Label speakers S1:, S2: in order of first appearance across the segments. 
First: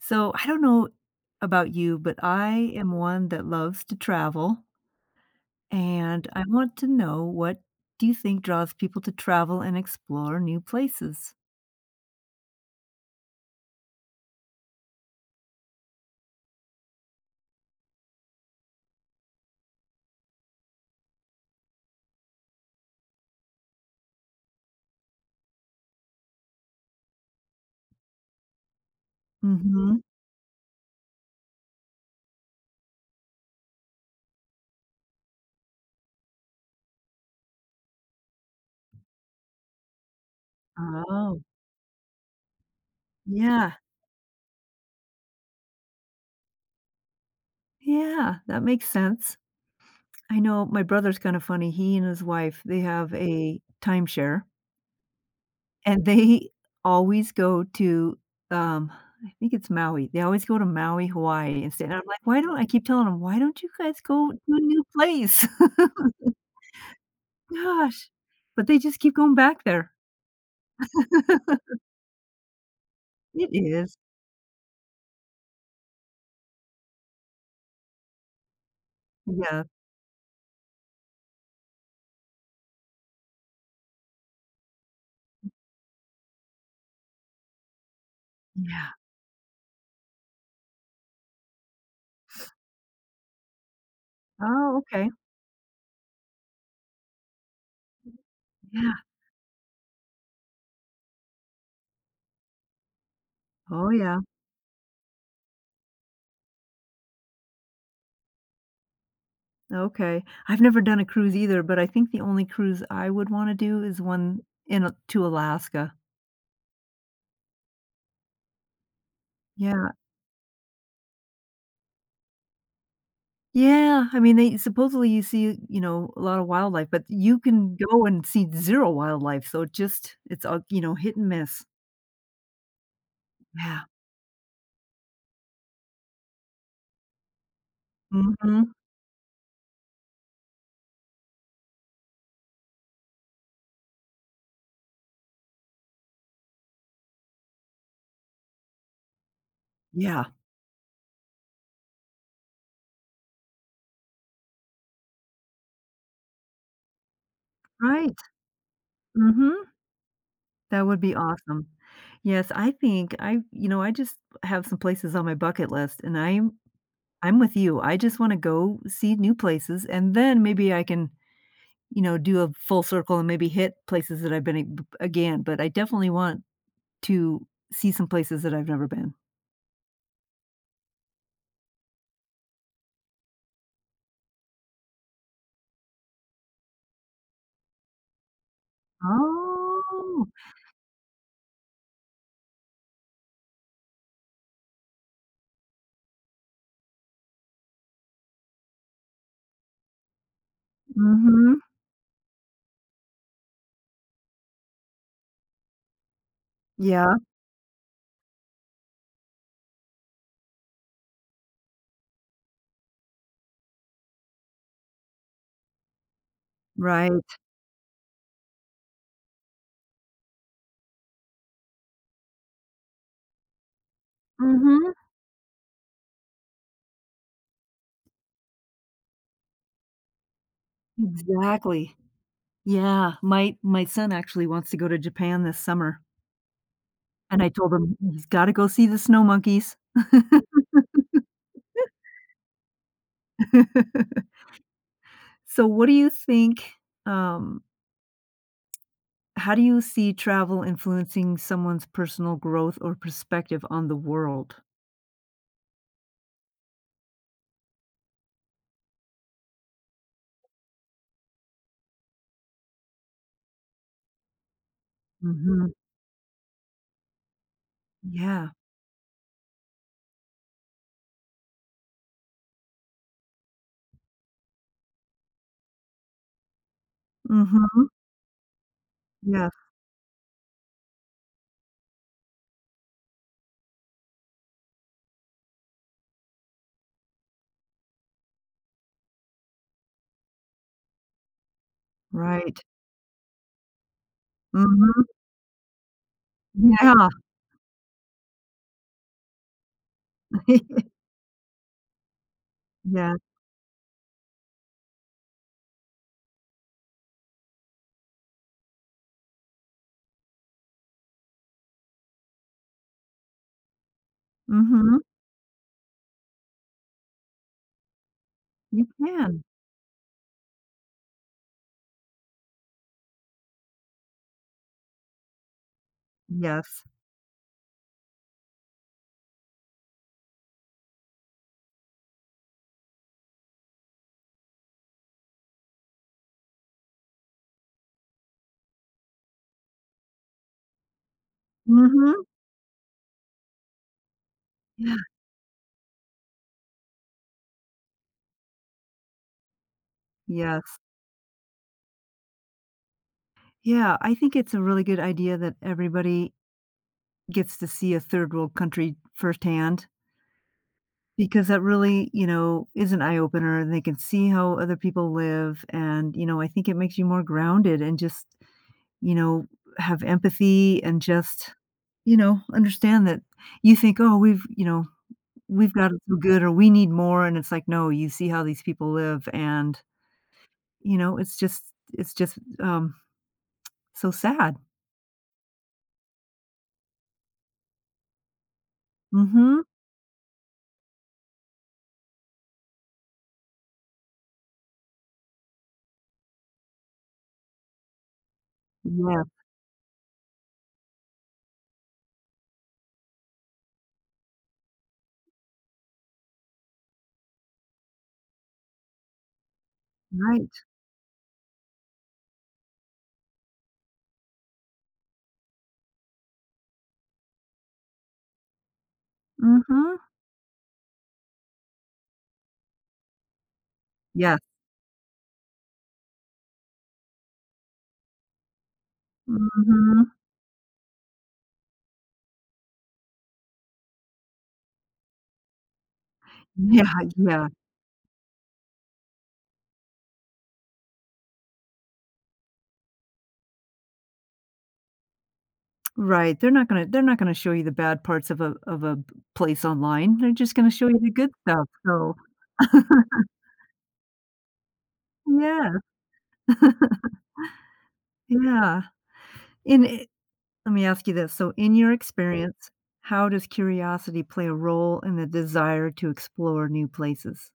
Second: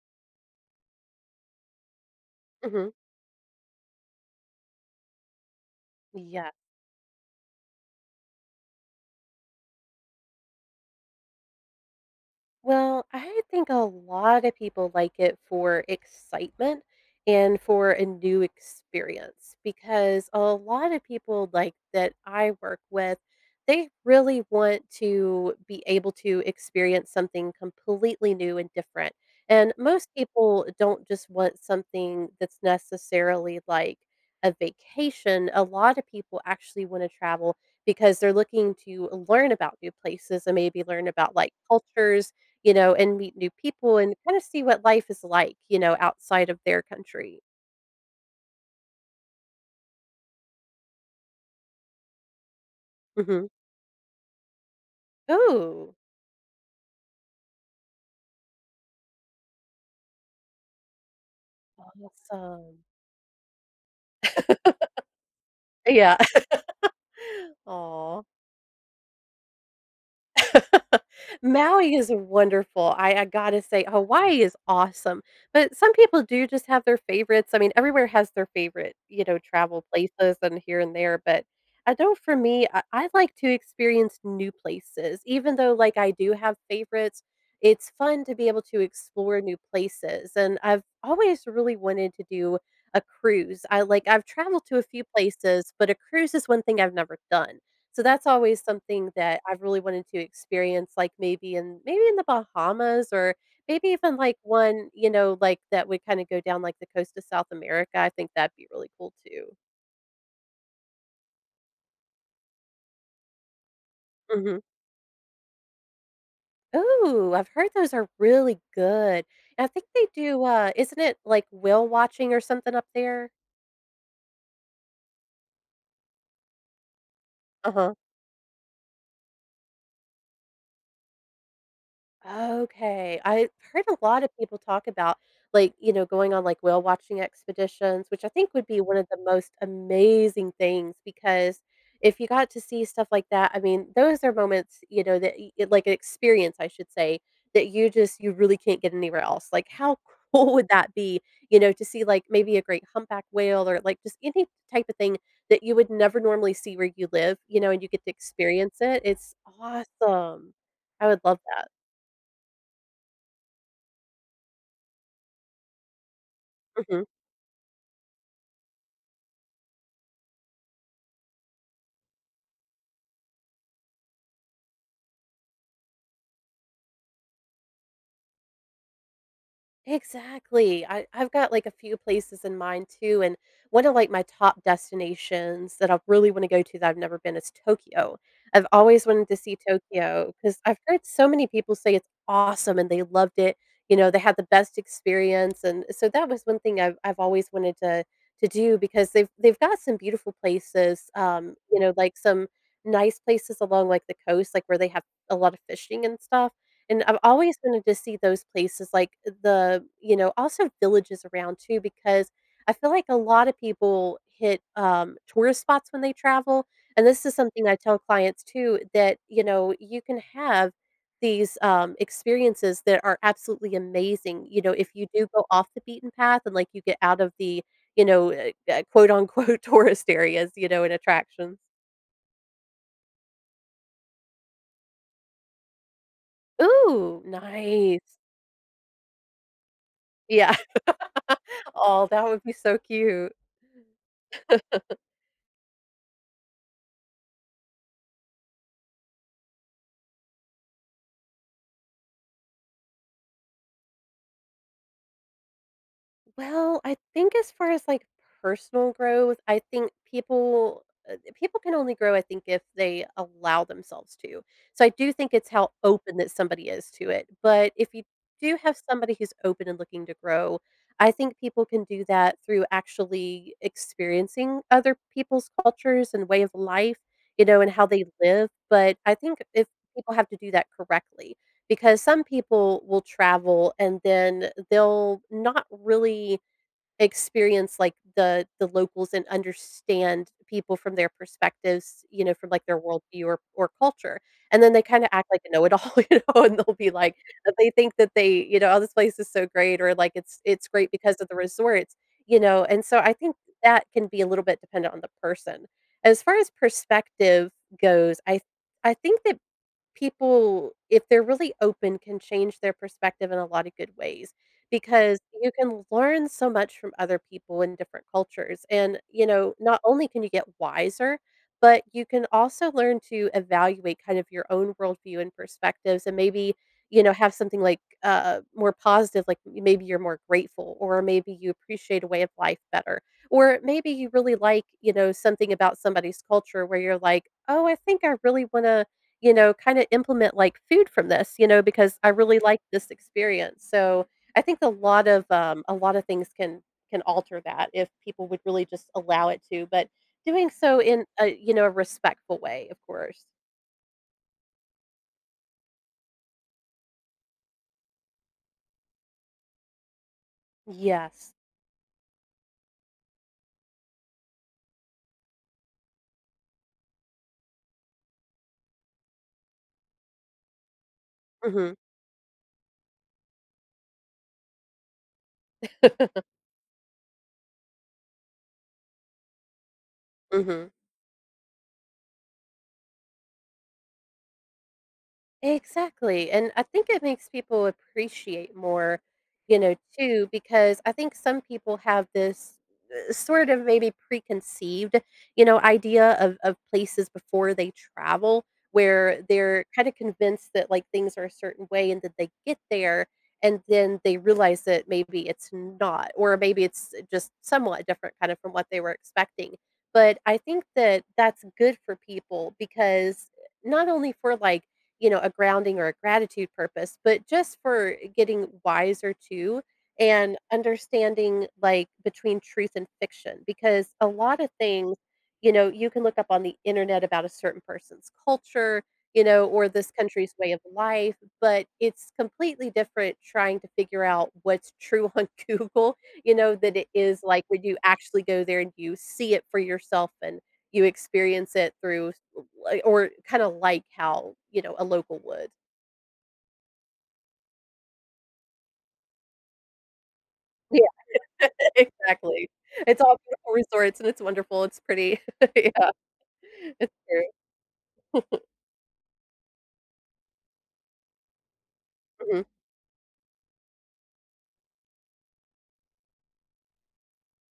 S1: So I don't know about you, but I am
S2: Mhm.
S1: one that loves to travel and I
S2: Yeah.
S1: want to know what do you think draws people to travel and explore new places?
S2: Well, I think a lot of people like it for excitement and for a new experience, because a lot of people, like, that I work with, they really want to be able to experience something completely new and different. And
S1: Mhm.
S2: most people don't just want something that's necessarily like a vacation; a lot of people actually wanna travel because they're looking to learn about new places and maybe learn about,
S1: Oh.
S2: like, cultures, you know, and meet new
S1: Yeah.
S2: people and kinda see what life is like, you know, outside of their country.
S1: Yeah. That makes sense. I know my brother's kinda funny, he and his wife, they have
S2: Mhm.
S1: a timeshare
S2: Ooh.
S1: and they always go to, um I think it's Maui they always go to Maui, Hawaii, and stay, and I'm like, "Why don't" I
S2: Awesome.
S1: keep telling them, 'why don't you guys go to a new place?'"
S2: Yeah.
S1: Gosh.
S2: Aw.
S1: But they just keep going back there.
S2: Maui is wonderful, I I
S1: It
S2: gotta say-
S1: is.
S2: Hawaii is awesome- but some people do just have their favorites, I mean, everywhere has their favorite, you know,
S1: Yeah.
S2: travel places and here and there, but I don't for me, I I'd like to experience new places; even though, like, I do have favorites, it's fun to be able to
S1: Yeah.
S2: explore new places. And I've always really wanted to do a cruise. I like I've traveled
S1: Oh,
S2: to a few
S1: okay.
S2: places, but a cruise is one thing I've never done, so that's always
S1: Yeah.
S2: something that I've really wanted to experience, like, maybe in maybe in The Bahamas or maybe
S1: Oh,
S2: even,
S1: yeah.
S2: like, one, you know, like, that we kinda go down, like, the coast of South America, I think that'd be really cool too.
S1: Okay. I've never done a cruise either, but I think the only cruise I would wanna do is one
S2: Mhm.
S1: in a to Alaska.
S2: Ooh, I've heard those are really good. I think
S1: Yeah.
S2: they do, uh isn't it, like, whale watching or something up there?
S1: Yeah. I mean, they supposedly, you see, you know, a lot of wildlife, but you can
S2: Uh-huh.
S1: go and see zero wildlife, so just it's, uh, you know, hit and miss.
S2: Okay. I heard
S1: Yeah.
S2: a lot of people talk about, like, you know, going on, like, whale-watching expeditions, which I think would
S1: Mhm.
S2: be one of the most amazing things because if you got to see stuff like that, I mean, those are moments, you know, that e like experience, I should say, that you just you really can't get anywhere else. Like, how
S1: Yeah.
S2: cool would that be, you know, to see, like, maybe a great humpback whale or, like, just any type of thing that you would never normally see where you live, you know, and you get to
S1: Right.
S2: experience it, it's
S1: Mhm.
S2: awesome.
S1: That would
S2: I
S1: be
S2: would love
S1: awesome.
S2: that.
S1: Yes. I think I you know, I just have some places on my bucket list, and I'm
S2: Mhm.
S1: I'm with you, I just wanna go see new places, and then maybe I can, you know, do a full circle and maybe hit places that I've been b again; but I definitely want to see some places that I've never been.
S2: Exactly. I I've got, like, a few places in mind too, and one of, like, my top destinations that I really wanna go to that I've never been is Tokyo. I've always wanted to see
S1: Oh.
S2: Tokyo 'cause I've heard so many people say it's awesome and they loved it, you know, they had the best experience, and so that was one thing I've I've always wanted to to do because they've they've got some beautiful places, um,
S1: Mhm.
S2: you know, like some nice places along, like, the coast, like, where they have a lot of fishing and stuff, and
S1: Yeah.
S2: I've always wanted to see those places like the, you know also villages around too, because I feel like a lot of people hit, um, tourist spots when they travel- and
S1: Right.
S2: this is something I tell clients, too- that, you know, you can have these, um, experiences that are absolutely amazing, you know, if
S1: Mhm.
S2: you do go off the beaten path and, like, you get out of the, you know, eh, eh, quote, unquote, "tourist areas," you know, and attractions.
S1: Exactly. Yeah. My my son actually wants to go to Japan this summer
S2: Ooh,
S1: and I told him
S2: nice.
S1: he's gotta go see the snow monkeys.
S2: Yeah. Aw, that would be so cute.
S1: So, what do you think, um how do you see travel influencing someone's personal growth or perspective on the world?
S2: Well, I think as far as, like, personal growth, I think people, uh, th people can only grow, I think, if they allow themselves to, so I do think it's how
S1: Mhm.
S2: open that somebody is to it. But if you
S1: Yeah.
S2: do have somebody who's open and looking to grow, I think people can do that through actually experiencing other people's cultures and way of life, you know, and how
S1: Mhm.
S2: they live, but I think
S1: Yeah.
S2: if people have to do that correctly because some people will travel and then they'll not really experience, like, the the locals and understand people from their perspectives- you know, from, like,
S1: Right.
S2: their world view or or culture- and then they
S1: Mhm.
S2: kinda act like a know it all, you know, and they'll be
S1: Yeah.
S2: like but they think that they you know, "Oh, this place is so great," or, like, "It's it's great because of the resorts," you know? And so I
S1: Yeah.
S2: think that can be a little bit dependent on the person. As far as perspective goes, I th I think that people, if they're really open, can change their perspective in a lotta good ways,
S1: Mhm.
S2: because you can learn so much from other people in different cultures,
S1: You
S2: and, you
S1: can.
S2: know, not only can you get wiser, but you can also learn to evaluate kind of your own world view and perspectives and maybe,
S1: Yes.
S2: you know, have something like, uh, more positive, like, maybe you're more grateful or maybe you appreciate a way of life better, or maybe you really like, you know, something about somebody's culture where you're like, "Oh, I think I really wanna, you know, kinda implement, like, food from this, you know, because I
S1: Mhm.
S2: really like this experience." So I think a
S1: Yeah.
S2: lot of, um, a lotta things can can alter that if people would really just allow it to, but doing
S1: Yes.
S2: so in a, you know, a respectful way, of course.
S1: Yeah. I think it's a really good idea that everybody gets to see a third-world country firsthand
S2: Yes.
S1: because that really, you know, is an eye-opener, and they can see how other people live, and, you know, I think it makes you more grounded and just, you know, have empathy and just,
S2: Mhm.
S1: you know, understand that you think, "Oh, we've you know, we've got to feel good or we need more," and it's like, no, you see how these people live, and
S2: Mhm.
S1: you know, it's just it's just, um, so sad.
S2: Exactly, and I think it makes people appreciate more, you
S1: Mhm.
S2: know, too, because I think some people have this, eh, sort of maybe preconceived, you know, idea of of places before they travel, where
S1: Yeah.
S2: they're kinda convinced that, like, things are a certain way, and then they get there, and then they realize that maybe it's not, or maybe it's, eh, just somewhat different, kind of, from what they were expecting; but I think
S1: Right.
S2: that that's good for people because, eh, not only for, like, you know, a grounding or a gratitude purpose, but just for getting wiser too
S1: Mhm.
S2: and understanding, like, between truth and fiction, because a lot
S1: Yes.
S2: of things, you know, you can look up on the Internet about a certain person's culture, you know, or this
S1: Mhm.
S2: country's way of life, but it's completely different trying to figure out what's true on Google, you know, that
S1: Yeah,
S2: it is, like,
S1: yeah.
S2: when you actually go there and you see it for yourself and you experience it through s l like or kinda like how, you know, a local would.
S1: Right, they're not gonna they're not gonna show you the bad parts of a of a p place online, they're just gonna
S2: Yeah.
S1: show you the good stuff, so
S2: Exactly. It's all beautiful resorts, and it's wonderful, it's pretty.
S1: Yeah.
S2: Yeah. It's true.
S1: Yeah. In, eh lemme ask you this, so in your
S2: Mhm.
S1: experience, how does curiosity play a role in the desire to explore new places?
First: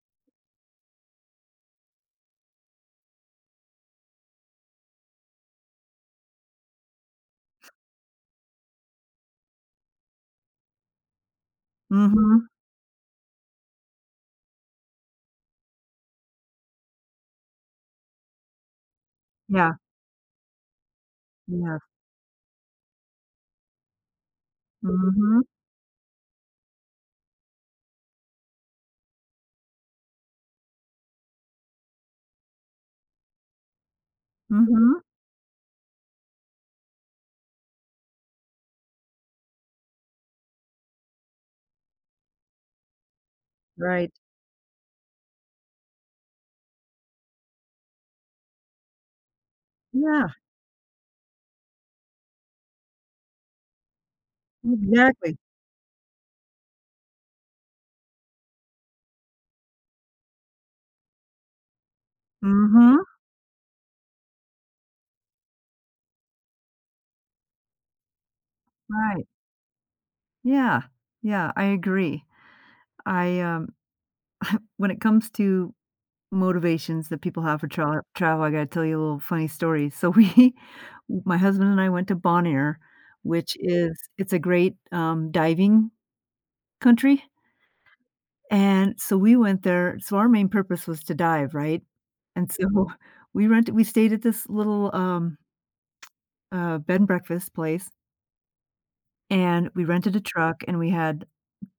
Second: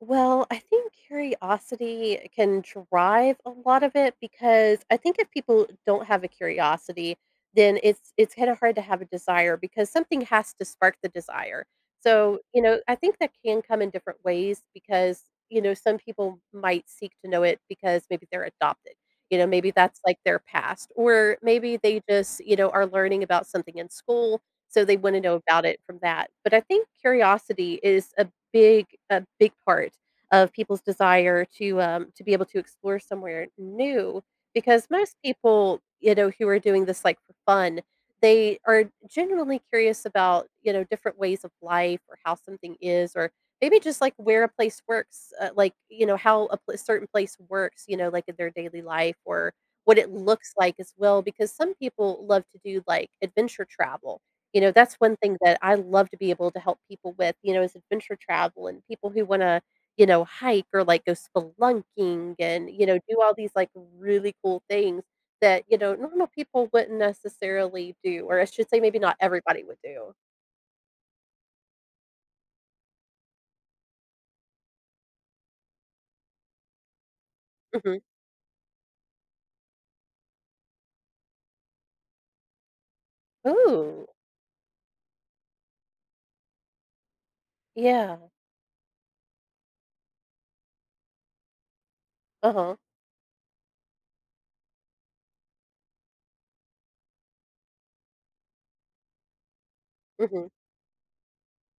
S2: Well, I think curiosity can drive a lot of it, because I think if people don't have a curiosity, then it's it's kinda hard to have a desire- because something has to spark the desire. So,
S1: Mhm.
S2: you know, I think that can come in different ways because, you know, some people might seek to know it because maybe they're adopted, you know, maybe
S1: Yeah.
S2: that's, like, their past; or maybe
S1: Yeah.
S2: they just, you know, are learning about something in school, so they wanna know
S1: Mhm.
S2: about it from that. But I think curiosity is a big a big part of people's desire to, um, to be able to explore somewhere new, because
S1: Mhm.
S2: most people, you know, who are doing this, like, for fun, they are genuinely curious about, you know, different ways of life or how something is or maybe just, like,
S1: Right.
S2: where a place works, uh, like, you know, how a pl a certain place works, you know, like, in their daily life, or what it
S1: Yeah.
S2: looks like, as well, because some people love to do, like, adventure travel. You know, that's one thing
S1: Exactly.
S2: that I love to be able to help people with, you know, is adventure travel and people who wanna, you know, hike or, like, go spelunking and, you know,
S1: Mhm.
S2: do all these, like, really cool things that, you know, normal people wouldn't necessarily do- or I should say maybe not
S1: Right.
S2: everybody would do.
S1: Yeah. Yeah, I agree. I, um when it comes to motivations that people have for
S2: Mhm.
S1: tra travel, I gotta tell you a little funny story. So we my husband and I went to Bonaire, which is
S2: Ooh.
S1: it's a great, um, diving country,
S2: Yeah.
S1: and so we went there so our main purpose was to dive, right? And
S2: Uh-huh.
S1: so, we rent we stayed at this little, um, uh, bed and breakfast place and we rented a
S2: Mhm.
S1: truck and we had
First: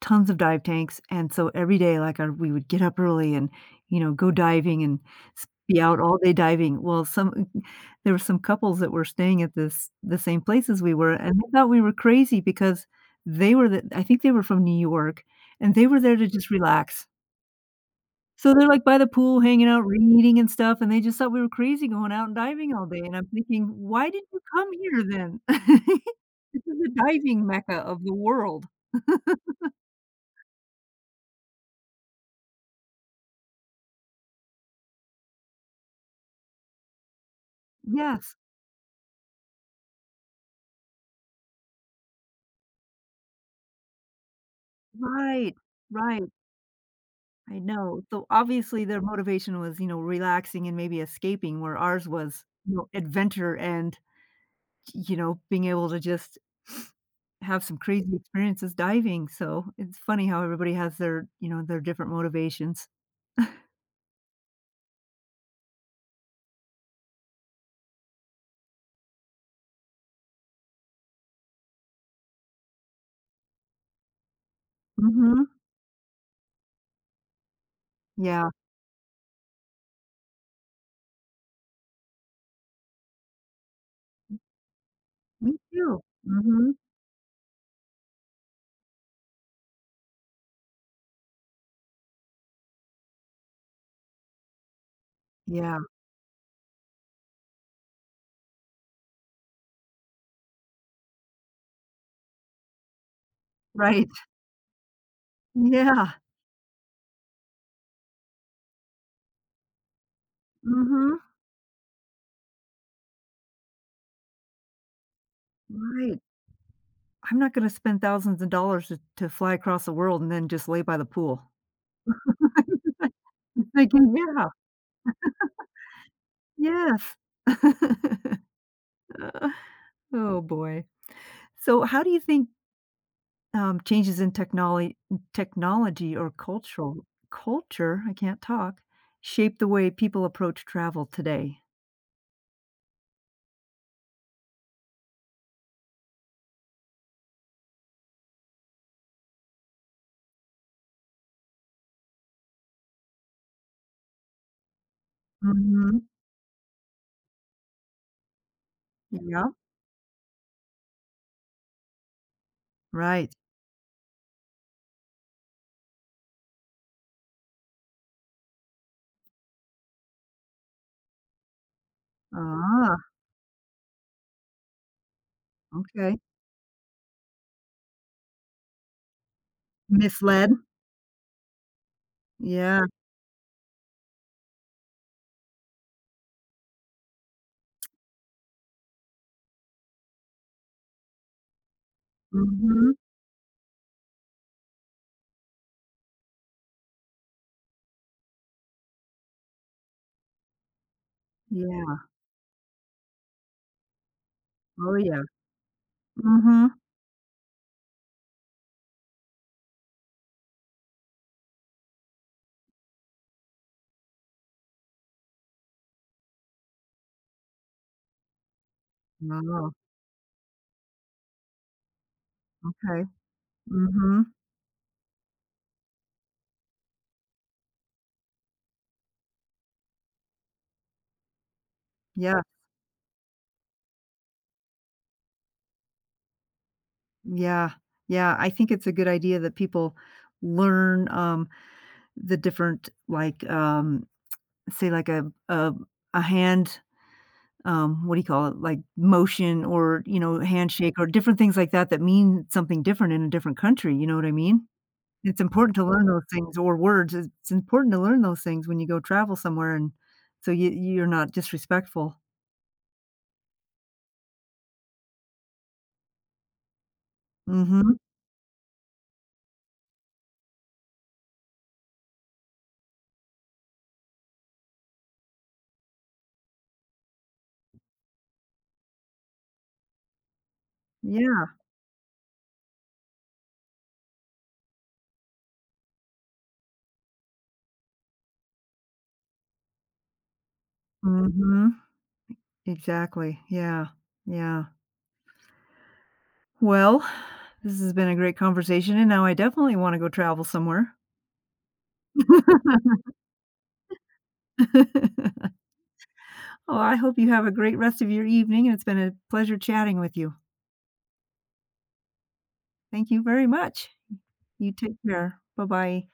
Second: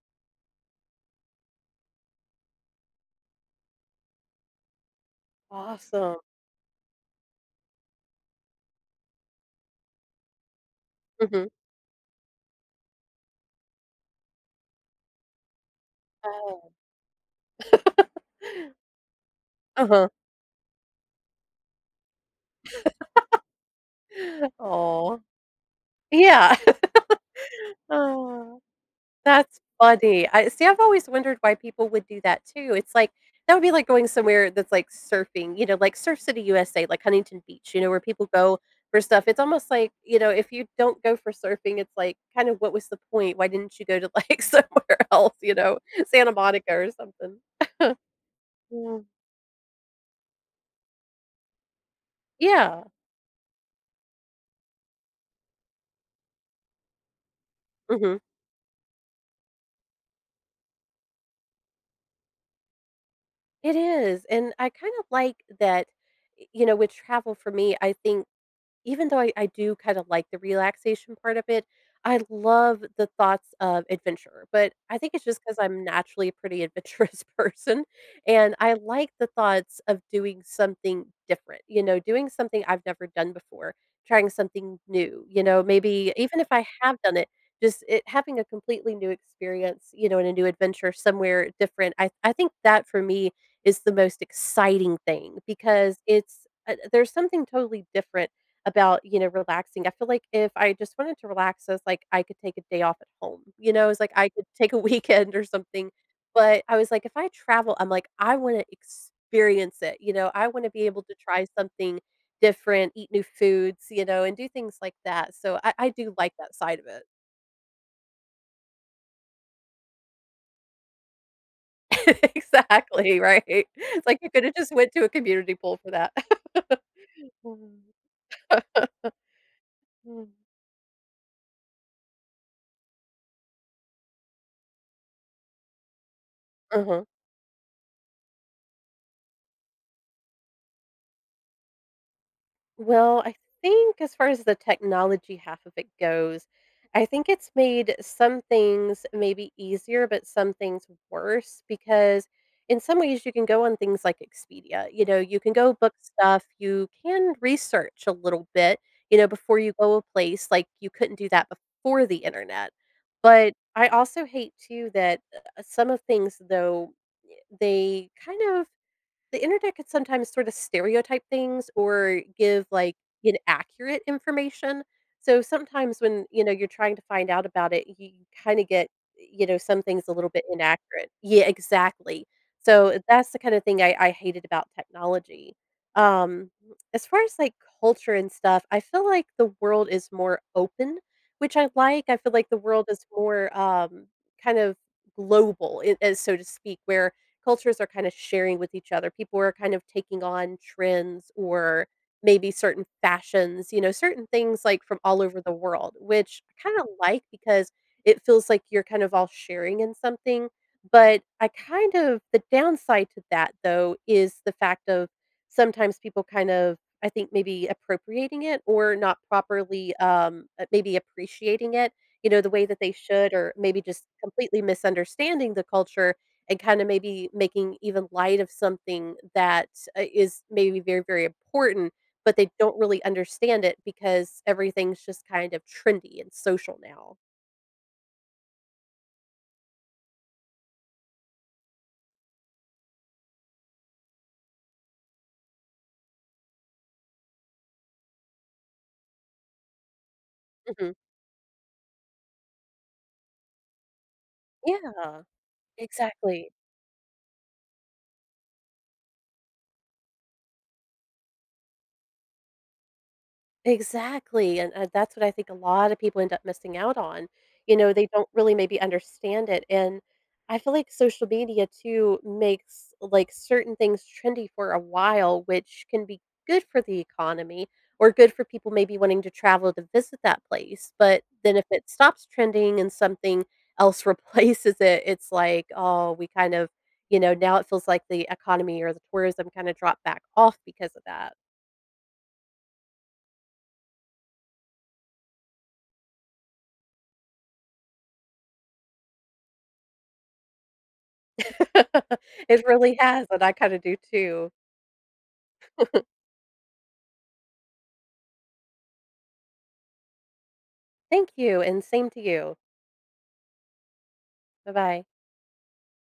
S1: tons of dive tanks, and so every day, like, uh, we would get up early and, you know, go diving and s be out
S2: Awesome.
S1: all day diving. Well, some m m there were some couples that were staying at this the same place as we were, and
S2: Mhm.
S1: they thought we were crazy because they were the I think they were from New York, and they were there to just
S2: Oh.
S1: relax. So they're, like, by the pool hanging out,
S2: Uh-huh.
S1: reading and stuff, and they just thought we were crazy going out and diving all day, and I'm thinking, "Why did you come here
S2: Aw.
S1: then?
S2: Yeah.
S1: This is the diving mecca of the world."
S2: That's funny. I see, I've always wondered why people would do that too, it's like, that would be like going somewhere that's, like, surfing, you know, like Surf City USA- like, Huntington Beach- you know, where people
S1: Yes.
S2: go for stuff. It's almost like, you know, if you don't go for surfing, it's, like, kind of what was the point? Why didn't you go to, like, somewhere else, you
S1: Right.
S2: know,
S1: Right.
S2: Santa Monica or something?
S1: I know. So, obviously,
S2: Yeah.
S1: their motivation was, you know, relaxing and maybe escaping; where ours was, you
S2: Yeah.
S1: know, adventure and, y you know, being able to just have some crazy
S2: Mhm.
S1: experiences diving; so it's funny how everybody has their, you know, their different motivations.
S2: It is. And, I kind of like that, eh, you know, with travel for me, I think, even though I I do kind of like the relaxation part of it, I love the thoughts of adventure- but, I think it's just
S1: Mhm.
S2: 'cause I'm naturally a pretty adventurous person,
S1: Yeah.
S2: and I like the thoughts of doing something different, you know, doing something I've never done before, trying something new- you
S1: Me
S2: know,
S1: too.
S2: maybe even if I
S1: Mhm.
S2: have done it, just it having a completely new experience, you know, in a new adventure somewhere different. I I think that for me is the most exciting thing
S1: Yeah.
S2: because it's, uh there's something totally different about, you know, relaxing, I feel like if I just wanted to relax, I was like, I could take a day off at home, you know? It was
S1: Right.
S2: like I could take a weekend or something.
S1: Yeah.
S2: But I was like, "If I travel," I'm like, "I wanna experience it," you know? I wanna be able to
S1: Mhm.
S2: try something different, eat new foods, you know, and do things like that. So I I do
S1: Right.
S2: like that side of it.
S1: I'm not gonna spend thousands of dollars to to fly across the world and then just lay by the pool.
S2: Exactly, right?
S1: I
S2: It's
S1: can
S2: like you
S1: yeah.
S2: coulda just went to a community pool for that.
S1: Yes. Oh, boy. So how do you think um, changes in technol technology or
S2: Uh-huh.
S1: cultural culture- I can't talk- shape the way people approach travel today?
S2: Well, I think as far as the technology half of it goes, I think it's made some things maybe easier, but some things worse, because, in some ways, you can go on things like Expedia, you know, you can go book
S1: Mhm.
S2: stuff, you can research a little bit, you know,
S1: Yeah.
S2: before you go a place, like, you couldn't do that before the Internet;
S1: Right.
S2: but I also hate too that, uh, some of things, though, y they kind of the internet could sometimes sort of stereotype things or give, like,
S1: Oh.
S2: inaccurate information. So, sometimes
S1: Okay.
S2: when, you know, you're trying to find out about it, you kinda get, you know, some things a little bit
S1: Misled?
S2: inaccurate. Yeah, exactly.
S1: Yeah.
S2: So, that's the kind of thing I I hated about technology. Um, as far as, like, culture and stuff, I feel like the world is more open, which I like; I feel like the world
S1: Mhm.
S2: is more, um, kind of global, it ,eh, so to speak, where cultures are kinda sharing with each other, people are kind of taking on trends or
S1: Yeah.
S2: maybe certain fashions, you know, certain things, like,
S1: Oh,
S2: from all
S1: yeah.
S2: over the world- which I
S1: Mhm.
S2: kinda like because it feels like you're kind of all sharing in something, but I kind of the downside to that, though, is the fact of sometimes people kind of I think, maybe appropriating it or not
S1: Oh.
S2: properly, um, uh, maybe appreciating it, you know, the way that they
S1: Okay.
S2: should or maybe just
S1: Mhm.
S2: completely misunderstanding the culture and kinda maybe making even light of something that's, uh is maybe very, very important, but
S1: Yeah.
S2: they don't really understand it because everything's just kind of trendy and social now.
S1: Yeah. Yeah, I think it's a good idea that people learn, um, the different, like, um say, like, a a a hand, um, what do you call it, like, motion or, you know, handshake
S2: Mhm.
S1: or different things like that that mean something different in a different country, you know what I mean?
S2: Yeah.
S1: It's important to learn those
S2: Exactly.
S1: things or words, it's important to learn those things when you go travel somewhere and so you you're not disrespectful.
S2: Exactly. And, uh, that's what I think a lotta people end up missing out on, you know,
S1: Mhm.
S2: they don't really maybe understand it. And I feel like social media too makes, like, certain things trendy for a while, which can be good for the economy- or good for people maybe wanting to travel to visit that place- but then
S1: Yeah.
S2: if it stops trending and something else replaces it, it's, like, "Oh, we kind of" you know, now it feels like the economy or the tourism kinda dropped back off because of that.
S1: Mhm. Exactly. Yeah. Yeah. Well, this has been a great conversation, and now I definitely wanna go travel somewhere.
S2: It really has, and I kinda do too.
S1: Oh, I hope you have a great rest of your evening, and it's been a pleasure chatting with you.
S2: Thank you, and same to you.
S1: Thank you very much. You take
S2: Bye-bye.
S1: care. Bye-bye.